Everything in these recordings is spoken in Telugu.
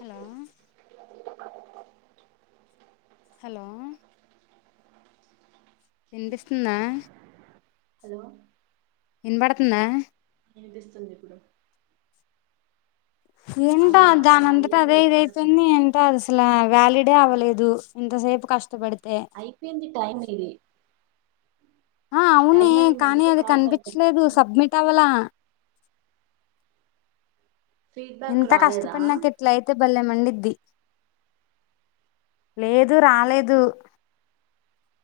హలో హలో విన్పిస్తుందా హలో ఇనబడుతుందా విందిస్తుంది ఇప్పుడు ఏంటో ఆవిడ రావాలి దానంతట అదే వచ్చిన తర్వాత ఇదైతుంది ఏంటో అదసల వ్యాలిడ్ అవ్వలేదు ఇంతసేపు కష్టపడి అయిపొయింది టైం ఇది ఆ అవునే టైం అయింది కానీ అందుకే అది కాల్ కట్ కనిపిచలేదు అయింది సబ్మిట్ అవ్వలా ఫీడ్బ్యాక్ ఇంత రాలేదా కష్టపడినాక ఇట్లైతే బల్లేమండి లేదు రాలేదు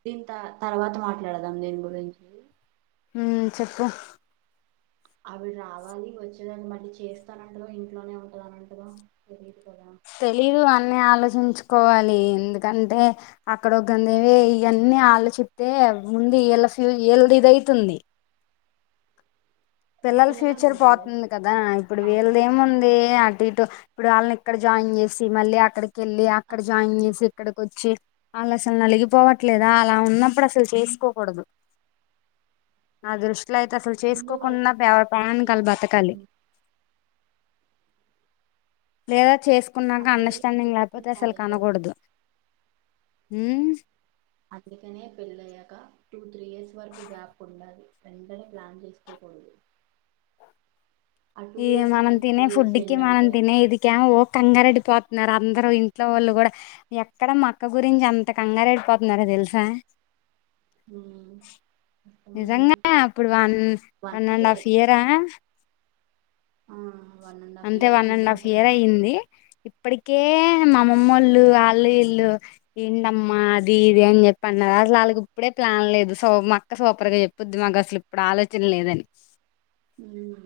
దీని త తర్వాత మాట్లాడదాం దీని గురించి మ్మ్ చెప్పు అవి రావాలి వచ్చేదాన్ని మళ్ళీ చేస్తానంటదో ఇంట్లోనే ఉంటద అనంటదో తెలీదుగా తెలీదు అన్నీ ఆలోచించుకోవాలి ఎందుకంటే అక్కడ ఒగన్నేవే అన్నీ ఆలోచితే ముందు ఏళ్ళ ఫ్యూ ఏయళ్ళ ఇదయితుంది అసలు పిల్లల పిల్లలు ఫ్యూచర్ ఎంతమంది పోతుంది కదా ఇప్పుడు వీళ్లది ఏముంది అటు ఇటు ఇప్పుడు వాళ్ళని ఇక్కడ జాయిన్ చేసి మళ్ళీ అక్కడ్ కెళ్ళి అక్కడ జాయిన్ చేసి ఇక్కడికోచ్చి వాళ్ళు అసలు నలిగిపోవట్లేదా అలా ఉన్నప్పుడు అసలు చేసుకోకూడదు నా దృష్టిలోయితే అసలు ముందు వాళ్ళకి చేసుకోకుండా ప్ ప్రణనికి కల్ చేసుకో. బతకాలి లేదా చేస్ ఆ కున్నాక పిల్లల అండర్స్టాండింగ్ ఎడ్యుకేషన్ లేకపోతే అసలు పాడైపోద్ది కనకూడదు అందుకనే పెళ్ళి అయ్యాక టూ త్రీ ఇయర్స్ వరకు గ్యాప్ ఉండాలి వెంటనే ప్లాన్ చేసుకోకడదు ఇగ మనం తినే ఫుడ్కి మనం తినే ఇదిక ఓ కంగరెడి పోతున్నారు అందరు ఇంట్లో వాళ్ళు కూడా ఎక్కడ మ అక్క గురించి అంత కంగారేడిపోతున్నారో తెలుసా మ్ నిజంగా అప్పుడు వన్ వన్ అండ్ హాఫ్ ఇయరా ఆ అంతే వన్ అండ్ హాఫ్ ఇయర్ అయింది ఇప్పటి కే మామమ్మ వాళ్ళు వాళ్ళ ఇల్లు ఏంటమ్మా అది ఇదని చెప్పి అన్నారు అసలు వాళ్ళకి ఇప్పుడే ప్లాన్ లేదు సో మక్క సూపర్గా చెప్పొద్ది మాకు అసలు ఇప్పుడు ఆలోచన లేదని మ్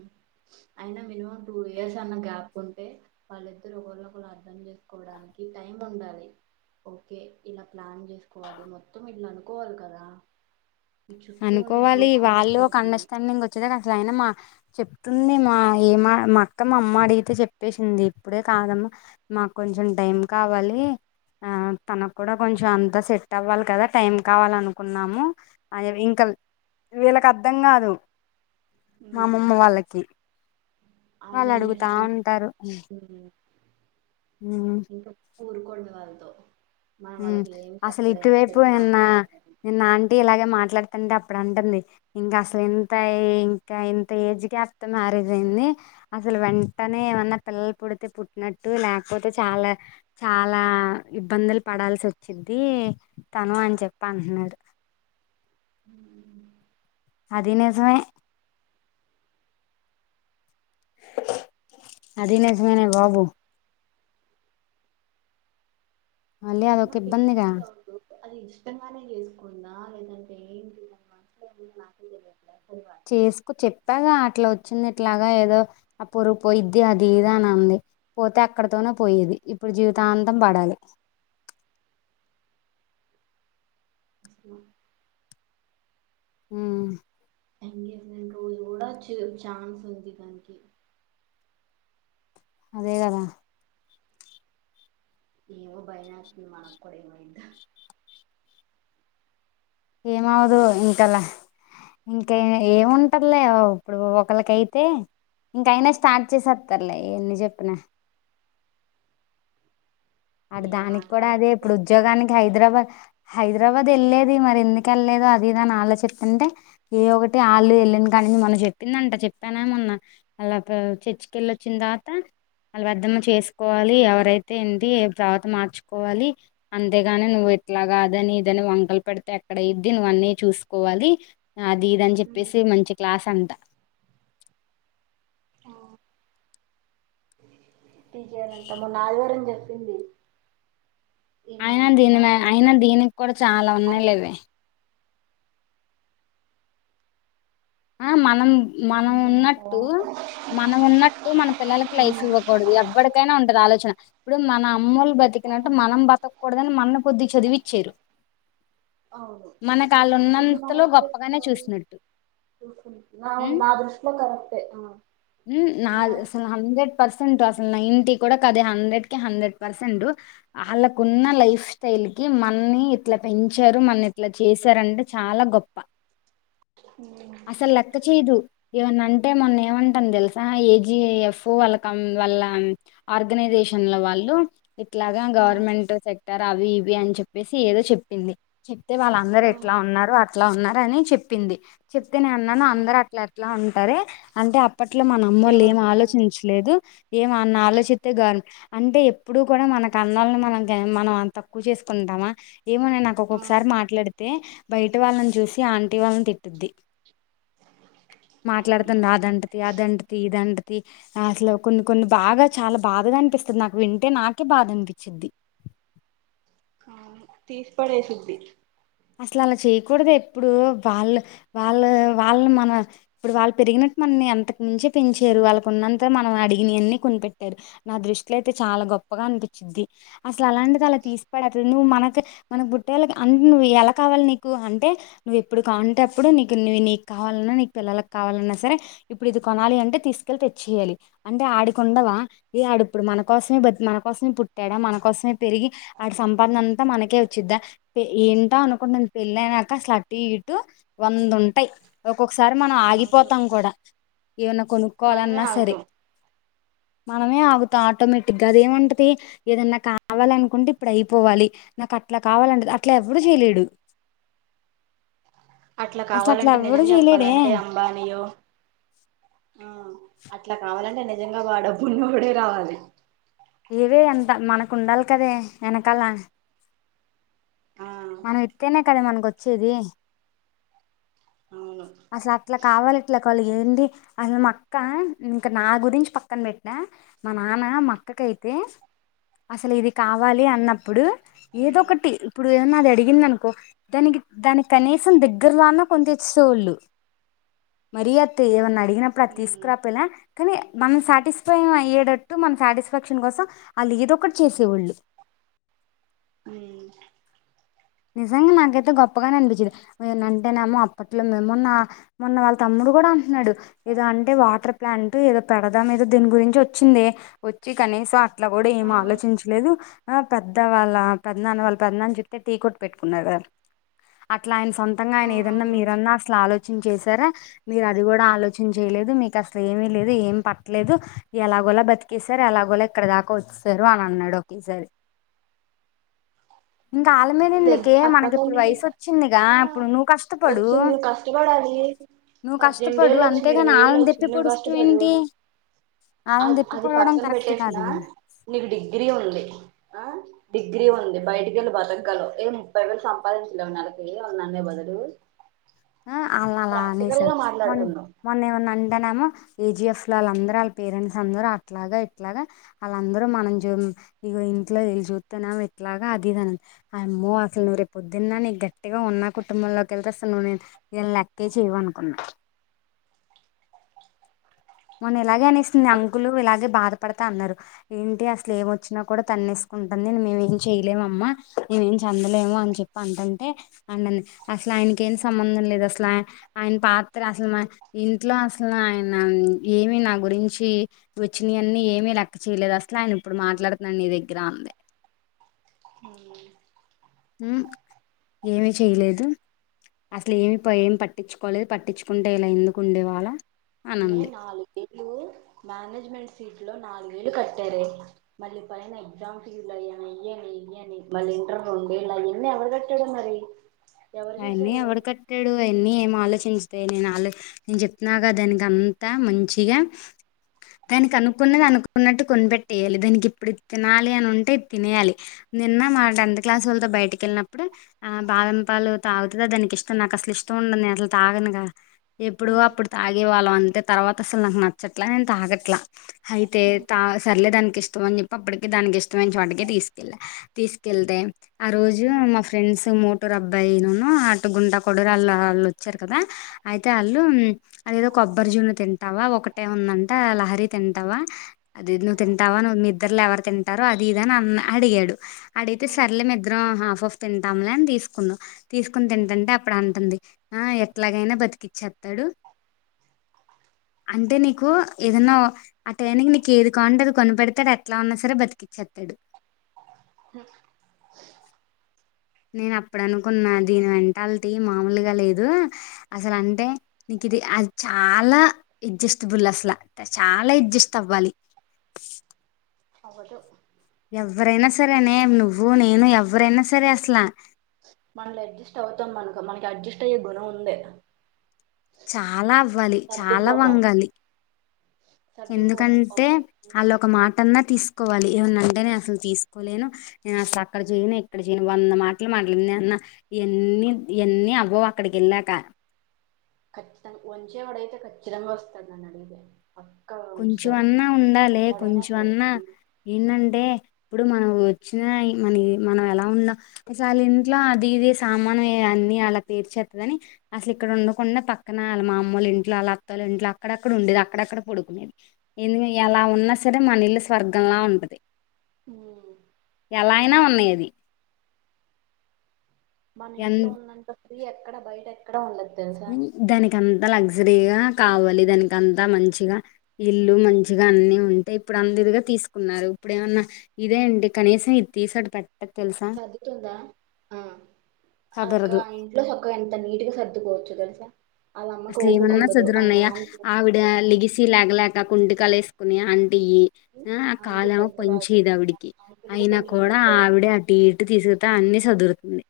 అయినా మినిమం టూ ఇయర్స్ అన్న గ్యాప్ ఉంటే వాళ్ళిద్దరు ఒకరిని ఒకరు అర్ధం చేసుకోవడాని కి టైమ్ ఉండాలి ఓకే ఇలా ప్లాన్ చేసుకోవాలి మొత్తం ఇల అనుకోవాలి కదా ఈ చుట్టూ ఉండే అనుకోవాలి సోకాల్ వాళ్ళు ఒక సొసైటీ అండస్టాండింగ్ వచ్చేదా అసలు అయినా మా చెప్తుంది మా ఏ మా మా అక్క మా అమ్మ అడిగితే చెప్పేసింది ఇప్పుడే కాదమ్మా మాకు కొంచెం టైం కావాలి ఆ తనకు కూడా కొంచెం అంత సెట్ అవ్వాలి కదా టైం కావాలనుకున్నాము అది ఇంకా వీళ్ళకి అర్థం కాదు మా అమమ్మ వాళ్ళకి ఆ వాళ్ళు అడుగుతా జనరేషన్ ఉంటారు మ్ ఊరుకొండి వాళ్ళతో మనం మ్ వాళ్ళకి ఏం అసలు చెప్పలేము ఇటువైపు చెప్పినా నిన్న అర్థం కాదు నిన్న ఆంటీ ఇలాగే మాట్లాడుతంటే అప్ ప్పుడు అంటుంది ఇంకా అసలు ఎంత ఇంకా ఇంత ఏజ్ గ్యప్ తో మ్యారేజ్ అయింది అస అసలు వెంటనే ఏమన్నా పిల్లలు పుడితే పుట్టినట్టు లేకపోతే చాలా చాలా ఇబ్బందులు పడాల్సి వచ్చింది తను అని చెప్పి అంటున్నారు హ అది నిజమే అది నిజమేనే బాబు మళ్ళీ అదొక నాకు ఇబ్బందిగా ఇప్పటికీ డౌట్ అది ఇష్టంగానే చేసుకుందా లేదంటే ఏంటి అని మన నాకే తెలియదు చేసుకు చెప్పాగా అట్లా వచ్ చ్చింది ఇట్లాగా ఏదో ఆ పరు పోయిద్ది అది ఇదని అంది పోతే అక్కడితోనే పోయేది ఇప్పుడు జీవితాంతం పడాలి వస్లు మ్ ఎంగేజ్మెంట్ రోజు కూడా చ ఛాన్స్ ఉంది దానికి అదే కదా నీకు భయం ఏస్తుందా నాక్కూడ ఏమీ వేయాలే ఏమిఅవ్వదు ఇంకలా ఇంక ఏముంటరులే ఇప్పుడు ఒకళ్ళు అయితే. ఇంకయినా స్టార్ట్ చేసేస్తారులే ఎన్ని చెప్పినా వాడు ఏ అలా దానికి కూడా అంటావ్ అదే ఇప్పుడు ఉద్యోగానికి హైదరాబాద్ హైదరాబాద్ వెళ్ళేది మరి ఎందుకు వెళ్ళలేదో అది ఇది అని ఆలోచిస్తా ఉంటే ఏ ఒకటి ఆళ్లే వెళ్ళింది కానీ మనం చెప్పిందంట చెప్పాన ఏమొన్నా అలా చర్చికి వెళ్లొచ్చిన తర్వాత వాళ్ళ వ్రతం చేసుకోవాలి ఎవరైతే ఏంటి తర్వాత మార్చుకోవాలి. అంతేగాని నువ్వు ఎట్లా కాదని ఇదని వంకలు పెడితే ఎక్కడయిద్ది నువ్వు. అనే చూసుకోవాలి అది ఇదని చెప్పేసి మంచి క్లాస్ అంట. టీకేయెంట మొన్న ఆదివారం చెప్పింది. ఇలా అయినా దీని అంటున్నారు అయినా దీనికి కూడా చాలా ఉన్నాయి అవు- లేవే ఆ మనం మనం అంతేనంటావా ఉన్నట్టు మనం ఉన్నట్టు మన పిల్లలకి లైఫ్ ఇవ్వకూడదు. ఎవ్వడికైన ఉంటది ఆలోచన. ఇప్పుడు మన అమ్మమ్మలు బతికినట్టు అవును మనం బతక కూడదని మనల్ని కొద్ది చదివిచ్చారు. అవును మనకు వాళ్ళున్నంతలో గొప్పగానే చూసినట్టు. అవును ఉమ్ నా దృష్టిలో కరెక్టే. నా నేను యాక్సెప్ట్ హండ్రెడ్ పర్సెంట్ అ నైన్టీ కూడా కాదే హండ్రెడ్ కి హండ్రెడ్ పర్సెంట్ వాళ్ళకున్న లైఫ్ స్టైల్ కి మన మనల్ని ఇట్లా పెంచారు మనల్ని ఇట్లా చేసారంటే చాలా గొప్ప. అసలు లెక్క చేయదు. ఏమన్న అంటే మొన్న ఏమంటే తెలుసా ఏజిఎఫ్ఓ వాళ్ళ వాళ్ళ ఆర్గనైజేషన్ల వాళ్ళు ఇట్లాగ ఆ గవర్నమెంట్ సెక్టార్ అవి ఇవి అని చెప్పేసి ఏదో చెప్పింది. చెప్తే వాళ్ళందరు ఆ ఎట్లా ఉన్నారు, అట్లా ఉన్నారు అని చెప్పింది. చెప్తే నేను అన్నాను ఆ అందరూ అట్లా ఎట్లా ఉంటారే అంటే అప్పట్లో మన అమ్మోళ్ళు ఏం ఎవరికున్నంత ఆలోచించలేదు ఏమన్నా ఆలోచిస్తే గౌరవం అంటే ఎప్పుడూ కూడా మనకు కన్నోళ్లని మనం మనం తక్కువ చేసుకుంటామా ఏమన్నా అమ్మా ఏమోనే నాకు ఆ ఒక్కొక్కసారి మాట్లాడితే బయట వాళ్ళని చూసి ఆంటీ వాళ్ళని తిట్టుద్ది అవును మాట్లాడుతుంది అదంటది అదంటది ఇదింటది అసలు కొన్ని కొన్ని బాగా చాలా బాధగా అనిపిస్తుంది నాకు వింటే నాకే బాధ అనిపించిద్ది. [inaudible] తీసేపడేసిద్ది. అసలు అలా చేయకూడదు ఎప్పుడూ వాళ్ళు వాళ్ళ వాళ్ళు మన ఇప్పుడు వాళ్ళు పెరిగినట్టు మనని అంతకు మించే పెంచారు. వాళ్ళకు ఉన్నంతలో మనం అడిగిన వన్నీ కొనిపెట్టారు. నా దృష్టిలో అయితే చాలా గొప్ప గా అనిపించిద్ది. అసలు అలాంటిది అలా తీసి పడేస్తాంది. నువ్వు మన మన పుట్టే వాళ్లకి అన్నీ నువ్వు ఎలా కావాలి నీకు అంటే నువ్వు ఎప్పుడు కావాలంటే అప్పుడు నీకు నీవు నీకు కావాలన్నా నీకు పిల్లలలకు కావాలన్నా సర్ ఇప్పుడు ఇది కొనాలి అంటే తీసుకెళ్ళి తెచ్చియాలి. అంటే ఆడకుండవా ఏ ఆడిప్పుడు మన కోసమే మన కోసమే పుట్టాడా? మన కోసమే పెరిగి ఆడి సంపాదన అంతా మనకే వచ్చిద్దా ఏ అనుకుంటుంది పెళ్ళైనాక అటు ఇటు వంద ఉంటాయి ఒక్కొక్క సారి మనం అవును ఆగిపోతాం కూడా. ఏమన్నా మనమే కొనుక్కోవాలన్నా సరే ఆగుతాం మనమే ఆగుతాం ఆటోమేటిక్ గా అదేమంటది. ఏదన్నా కావాల అనుకుంటే ఇప్పుడు అయిపోవాలి నాకు అట్లా కావాలంటే అట్లా ఎప్పుడూ చేయలేడు. అట్లా అసలు కావాలంటే ఎవ్వడు నిజం చేయలేడే చెప్పాలంటే అంబానీయో. అట్లా కావాలంటే నిజంగా బాడబ్బున్నోడే రావాలె. ఇవే అంత మనకు ఉండాలి కదే ఎనకాల. ఆ మనం ఇత్తేనే కదే మనకొచ్చేది. అవును అసలు అట్లా కావాలి ఇట్లా కావాలి. ఏంది అసలు మా అక్క ఇంక నా గురించి పక్కన పెట్టినా, మా నాన్న మా అక్కకైతే తే అసలు ఇది కావాలి అన్నప్పుడు ఏదో ఉమ్ ఒకటి ఇప్పుడు నాది అడిగిందనుకో దానికి దానికి కనీసం దగ్గర్లో అన్నా కొనితెచ్చేటోళ్ళు. మరి అత్తయి ఏమన్నా అడిగినప్పుడు అది ఉమ్ తీసుకురాకపోయినా కనీ మనం సాటిస్పాయింగ్ అయ్యేటట్టు, మన సాటిస్ఫాక్షన్ కోసం ఆళ్ళు ఏదొ ఒకటి చేసేవొళ్ళు. హ్ నిజంగా నాకైతే గొప్పగానే అనిపిచ్చేది. ఎమన్నా అంటేనేమో అప్పట్లో మేంమొన్నా మొన్న వాళ్ళ తమ్ము డుకూడా అంటున్నాడు. ఏదో అంటే వాటర్ ప్లాంట్ ఏదో పెడదాం ఏదో దీని గురించి వచ్చిందె వచ్చి క నీసం అట్లా కూడా ఏం ఆ ఆలోచించలేదు. ఆ పెద్ద వాళ్ళ పెద్నాన్న వాళ్ళ పెద్నాన్న చెప్తే టీ కొట్ పెట్టుకున్నారు ఆళ్ళు అట్లా ఆయన సొంతంగా ఆ ఆయన ఏదన్నా అవును మీరన్నా అసలు ఆలోచించేసి చూసారా మీరు అది కూడా ఆలోచన చేయలేదు. మీకు అసలు ఏమీ లేదు, ఏమి పట్టలేదు. ఎలాగోలా బతి కేస్తారు. ఎలాగోలా ఇక్కడ దాకా వచ్చేసారు అని అన్నాడు ఒకేసారి. ఇంకా ఆళ్ళా మీదేందు లేదు కే అక్క మనకి ఇప్పుడు తమ్ముడు వయసు వచ్చిందిగా, ఆ ఇప్పుడు నువ్వు కష్టపడు. వచ్చింది నువ్వు కష్టపడాలి నువ్వు పద్దెనిమిది కష్టపడు ఏళ్ళు వచ్చినయి అంతేగాని ఇరవై ఆళ్ని దెప్పి పొడుస్తవు ఏంటి. ఆ ఆళ్ళని తిప్పి అది పొడవడం పక్కన కరెక్ట్ పెట్టేసినా కాదుగా నీకు డిగ్రీ ఉంది. ఆ డిగ్రీ ఉంది బయటికెళ్ళి బతకగలవు. ఏ ముప్పై వేలు సంపాదించలేవా నెలకి వాళ్ళని అనే బదలు. ఆ అల్లను అలా అనేసాడు మొ మొన్న ఏమన్నా అంటనేమో ఏజిఎఫ్ లో వాళ్ళందరూ వాళ్ళ పేరెంట్స్ అందరు అట్లాగా ఇట్లాగా వాళ్ళందరూ మనం జం ఇగో ఇంట్లో ఇది చూత్తనేమో ఇట్లాగా అది ఇగా అమ్మో అసలు నువ్వు రేపు పొద్దున్న నీకు గట్టిగా ఉన్నా కుటుం బం లోకి వెళ్తే అస్సలు నువ్వు నే ఇళ్ళని లెక్కేచెయ్యవు అనుకున్నా. మొన్న ఇలాగే అనేసింది. అది అంకులు ఇలాగే బాధపడతా అన్నారు ఏంటి అసలు ఏమొచ్చినా కూడా తన్నేసి కుంటంది మేము ఏం చెయలేమమ్మా. మేము ఏం చెందలేము అని చెప్పి అంటంటే ఆంటీ అన్నది అస్సలా ఆయనకి ఏం సంబంధం లేదు అసలు. ఆ ఆయన పాత్ర అసలు ఇంట్లో అసలు ఆయన ఏమి నా గురించి వచ్చినయన్నీ ఏమి లెక్క చేయలేదు, అసలు ఆయన ఇప్పుడు మాట్లాడుతున్నారు నీ దగ్గరా. వే అవునా హ్ ఏమి చేయలేదు. అసలు ఏమి పయి ఏమి పట్టించుకోలేదు. పట్టించుకుంటే ఇలా ఎందుకు ఉండేవాళ్ళం. అమ్మీ నాలుగేళ్ళు మేనేజ్మెంట్ సీట్లో నాలుగేళ్ళు కట్టారె. మళ్ళీ పైన ఎగ్జామ్ ఫీజ్లని అయ్యని ఇయ్యని ఇయ్యని మళ్ళీ ఇంటరు రొండెళ్ళయింది ఎవరు కట్టాడో మరి. ఎవరు అయన్నీ చూసారే ఎవడు కట్టాడు అయన్నీ ఏం ఆలోచి ంచదే నేను అలో నేను చెప్తున్నాగా దానికి అంతా మంచిగా దానికి అనుకున్నది అనుకున్నట్టు కొనిపెట్టేయాలి. దానికి ఇప్పుడు ఇది తినాలి అని ఉంటే తినేయాలి. నిన్న మా టెన్త్ క్లాస్ వాళ్ళతో బయటికి వెళ్ళినప్పుడు ఆ బాదంపాలు తాగుతదా దానికి ఇష్టం నాకు అసలు ఇష్టం ఉండదు. నేను అట్లా తాగనుగా ఎప్పుడు అప్పుడు తాగేవాళ్ళం అం తే తర్వాత అసలు నాకు నచ్చట్లా నేను తాగట్లా. అయితే తా సర్లేదానికి ఇష్టం అని చెప్పి అప్పటికి దానికి ఇష్టమైన చోటుకే తీసుకెళ్ళా, తీసుకెళ్తే ఆ రోజు మా ఫ్రెండ్స్ మోటరు అబ్బాయి ఉన్ను అటు గుంటకొడూరు ఆళ్ళు ఆళ్ళు వచ్చారు కదా అయితే ఆళ్ళు అది ఏదో కొబ్బరి జున్ను తిం టావా ఒకటే ఉందంట లహరి తింటావా అది నువ్వు తింటావా నువ్వు మీ ఇద్దరులో ఎవరు తింటారు అ ఇదా నన్ను అడిగాడు అడిగితే సర్లే ఇద్దరం హాఫ్ హాఫ్ తింటాములే అని తీసుకున్నా, తీసుకుని తింటుంటే అప్పుడు అంటుంది ఆ ఎట్లాగైనా బతికిచ్చేస్తాడు అంటే నీకు ఏదైనా ఆ టైయనికి నీకు ఏది కావంటే అది కొనపెడతడు ఎట్లా ఉన్నా సరే బతికిచే తాడు హు నేను అప్పుడనుకున్నా దీని మెంటాలిటీ మామూలుగా లేదు. అసలు అంటే నీకు ఇది య చాలా ఎడ్జస్ట్బుల్ అసలా చాలా ఎడ్జస్ట్ అవ్వాలి అవుదు ఎవరైనా సరే అనే నువ్వు నేను ఎవ్వరైనా సరే అసలా మళ్ళా అడ్జస్ట్ అవుతాం మనకు మనకి అడ్జస్ట్ అయ్యే గుణం ఉంది. చాలా అవ్వాలి చాలా సర్దుకుపోతాం వంగలి సర్దుకుపోతాం ఎందుకంటే ఓకే వాళ్ళ ఒక మాటన్నా తీసుకోవాలి ఏమన్నాంటే నేన్ అసలు తీసుకోలేను నేను అసలు అక్కడ చేయను ఎక్కడ చేయను వంద మాటలు మాట్లడింది నేను అన్న ఎన్ని ఎన్ని అవ్వవు అక్కడికి వెళ్ళాక ఖచ్చితంగా వంచేవాడయితే ఖచ్చితంగా వస్తాడు నాన్ని అడిగితే. పక్కాగా ఉంచుతాడు కొంచెమన్నా ఉండాలే ఎక్కడైనా కొంచెమన్నా సరే ఏంనంటే ఇప్పుడు మనం వచ్చిన మన మనం ఎలా ఉన్నా అసలు ఇంట్లో అది ఇది సామానమే అది అలా పేరు చెత్తదని అసలు ఇక్కడ ఉండకుండా పక్కన మా అమ్మలు ఇంట్లో వాళ్ల అత్తల ఇంట్లో అక్కడక్కడ ఉ ది అక్కడక్కడ పడుకునేది ఎందుకు ఎలా ఉన్నా సరే మన ఇల్లు స్వర్గంలా ఉంటది. ఉ వాళ్ల ఆయన ఉన్నింది మన ఇంట్లో ఉన్నంత ఫ్రీ ఎక్కడ బయట ఎక్కడ ఉండదు. తెలుసా దానికి అంతా లాగ్ లగ్జరీగా కావాలి దానికి అంతా మంచిగా ఇల్లు మంచిగా అన్ని ఉంటాయి ఇప్పుడు అదిదిగా తీసుకున్నారు ఇప్పుడేమన్నా ఇదేంటి కనీసం ఇది తీసాడు పెట్ట సర్దుతుందా ఆ అక్క సదరదు ఇంట్లో చక్కగా ఎంత నీటిగా సర్దుకోవచ్చు తెలుసా. వాళ్ళ అమ్మకు అసలు ఓపిక ఏమన్నా ఉండదు వాళ్ళ సజ్జురున్నాయా నాన్నకి ఆవిడ ఉండదు లిగిసి లేగలేక కుండకాలేసుకుని అ టియి ఆ ఆంటీ కాలు ఏమో హెల్త్ పని చేయదు బాగోదు ఆవిడికి అంకులు అయినా కొంచెం కూడా హెల్త్ ఆవిడే అటు ఇటు తీసు మిగతా అన్ని సదురుతుంది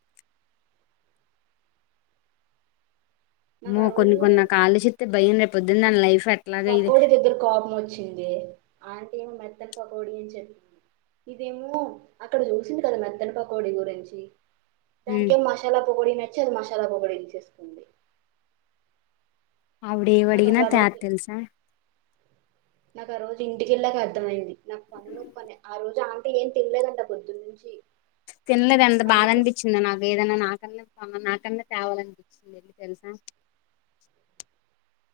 నాకు మో ఆ కొన్ని రోజు కొన్ని ఆలోచిస్తే భయం రేపోద్దునా లైఫ్ ఎట్లాగా ఇది పకోడి దగ్గర కోపం వచ్చింది అంటే ఏమో మెత్తని పకోడి అని చెప్పి ఇదేమో అక్కడ చూసింది కదా మెద్దని పకోడి గురించి ఉమ్, దానికేం మసాలా పాకోడి నచ్చి అది మసాలా పాకోడి ఇచ్చేసుకుంది. అవిడ ఏ నాకు అడిగినా అప్పుడు త్యాదు తెలుసా నాకు ఆ రోజు ఇంటికెళ్ళక అర్థమయింది ఆ రోజు ఆంటీ ఏం తినలేదంట పొద్దున్ననుంచి తినలేదంట బాధ అనిపించింది నాకు ఏదైనా నా [unintelligible] నా కన్నా నాకన్నా తేవాలనిపించింది వెళ్ళి తెలుసా.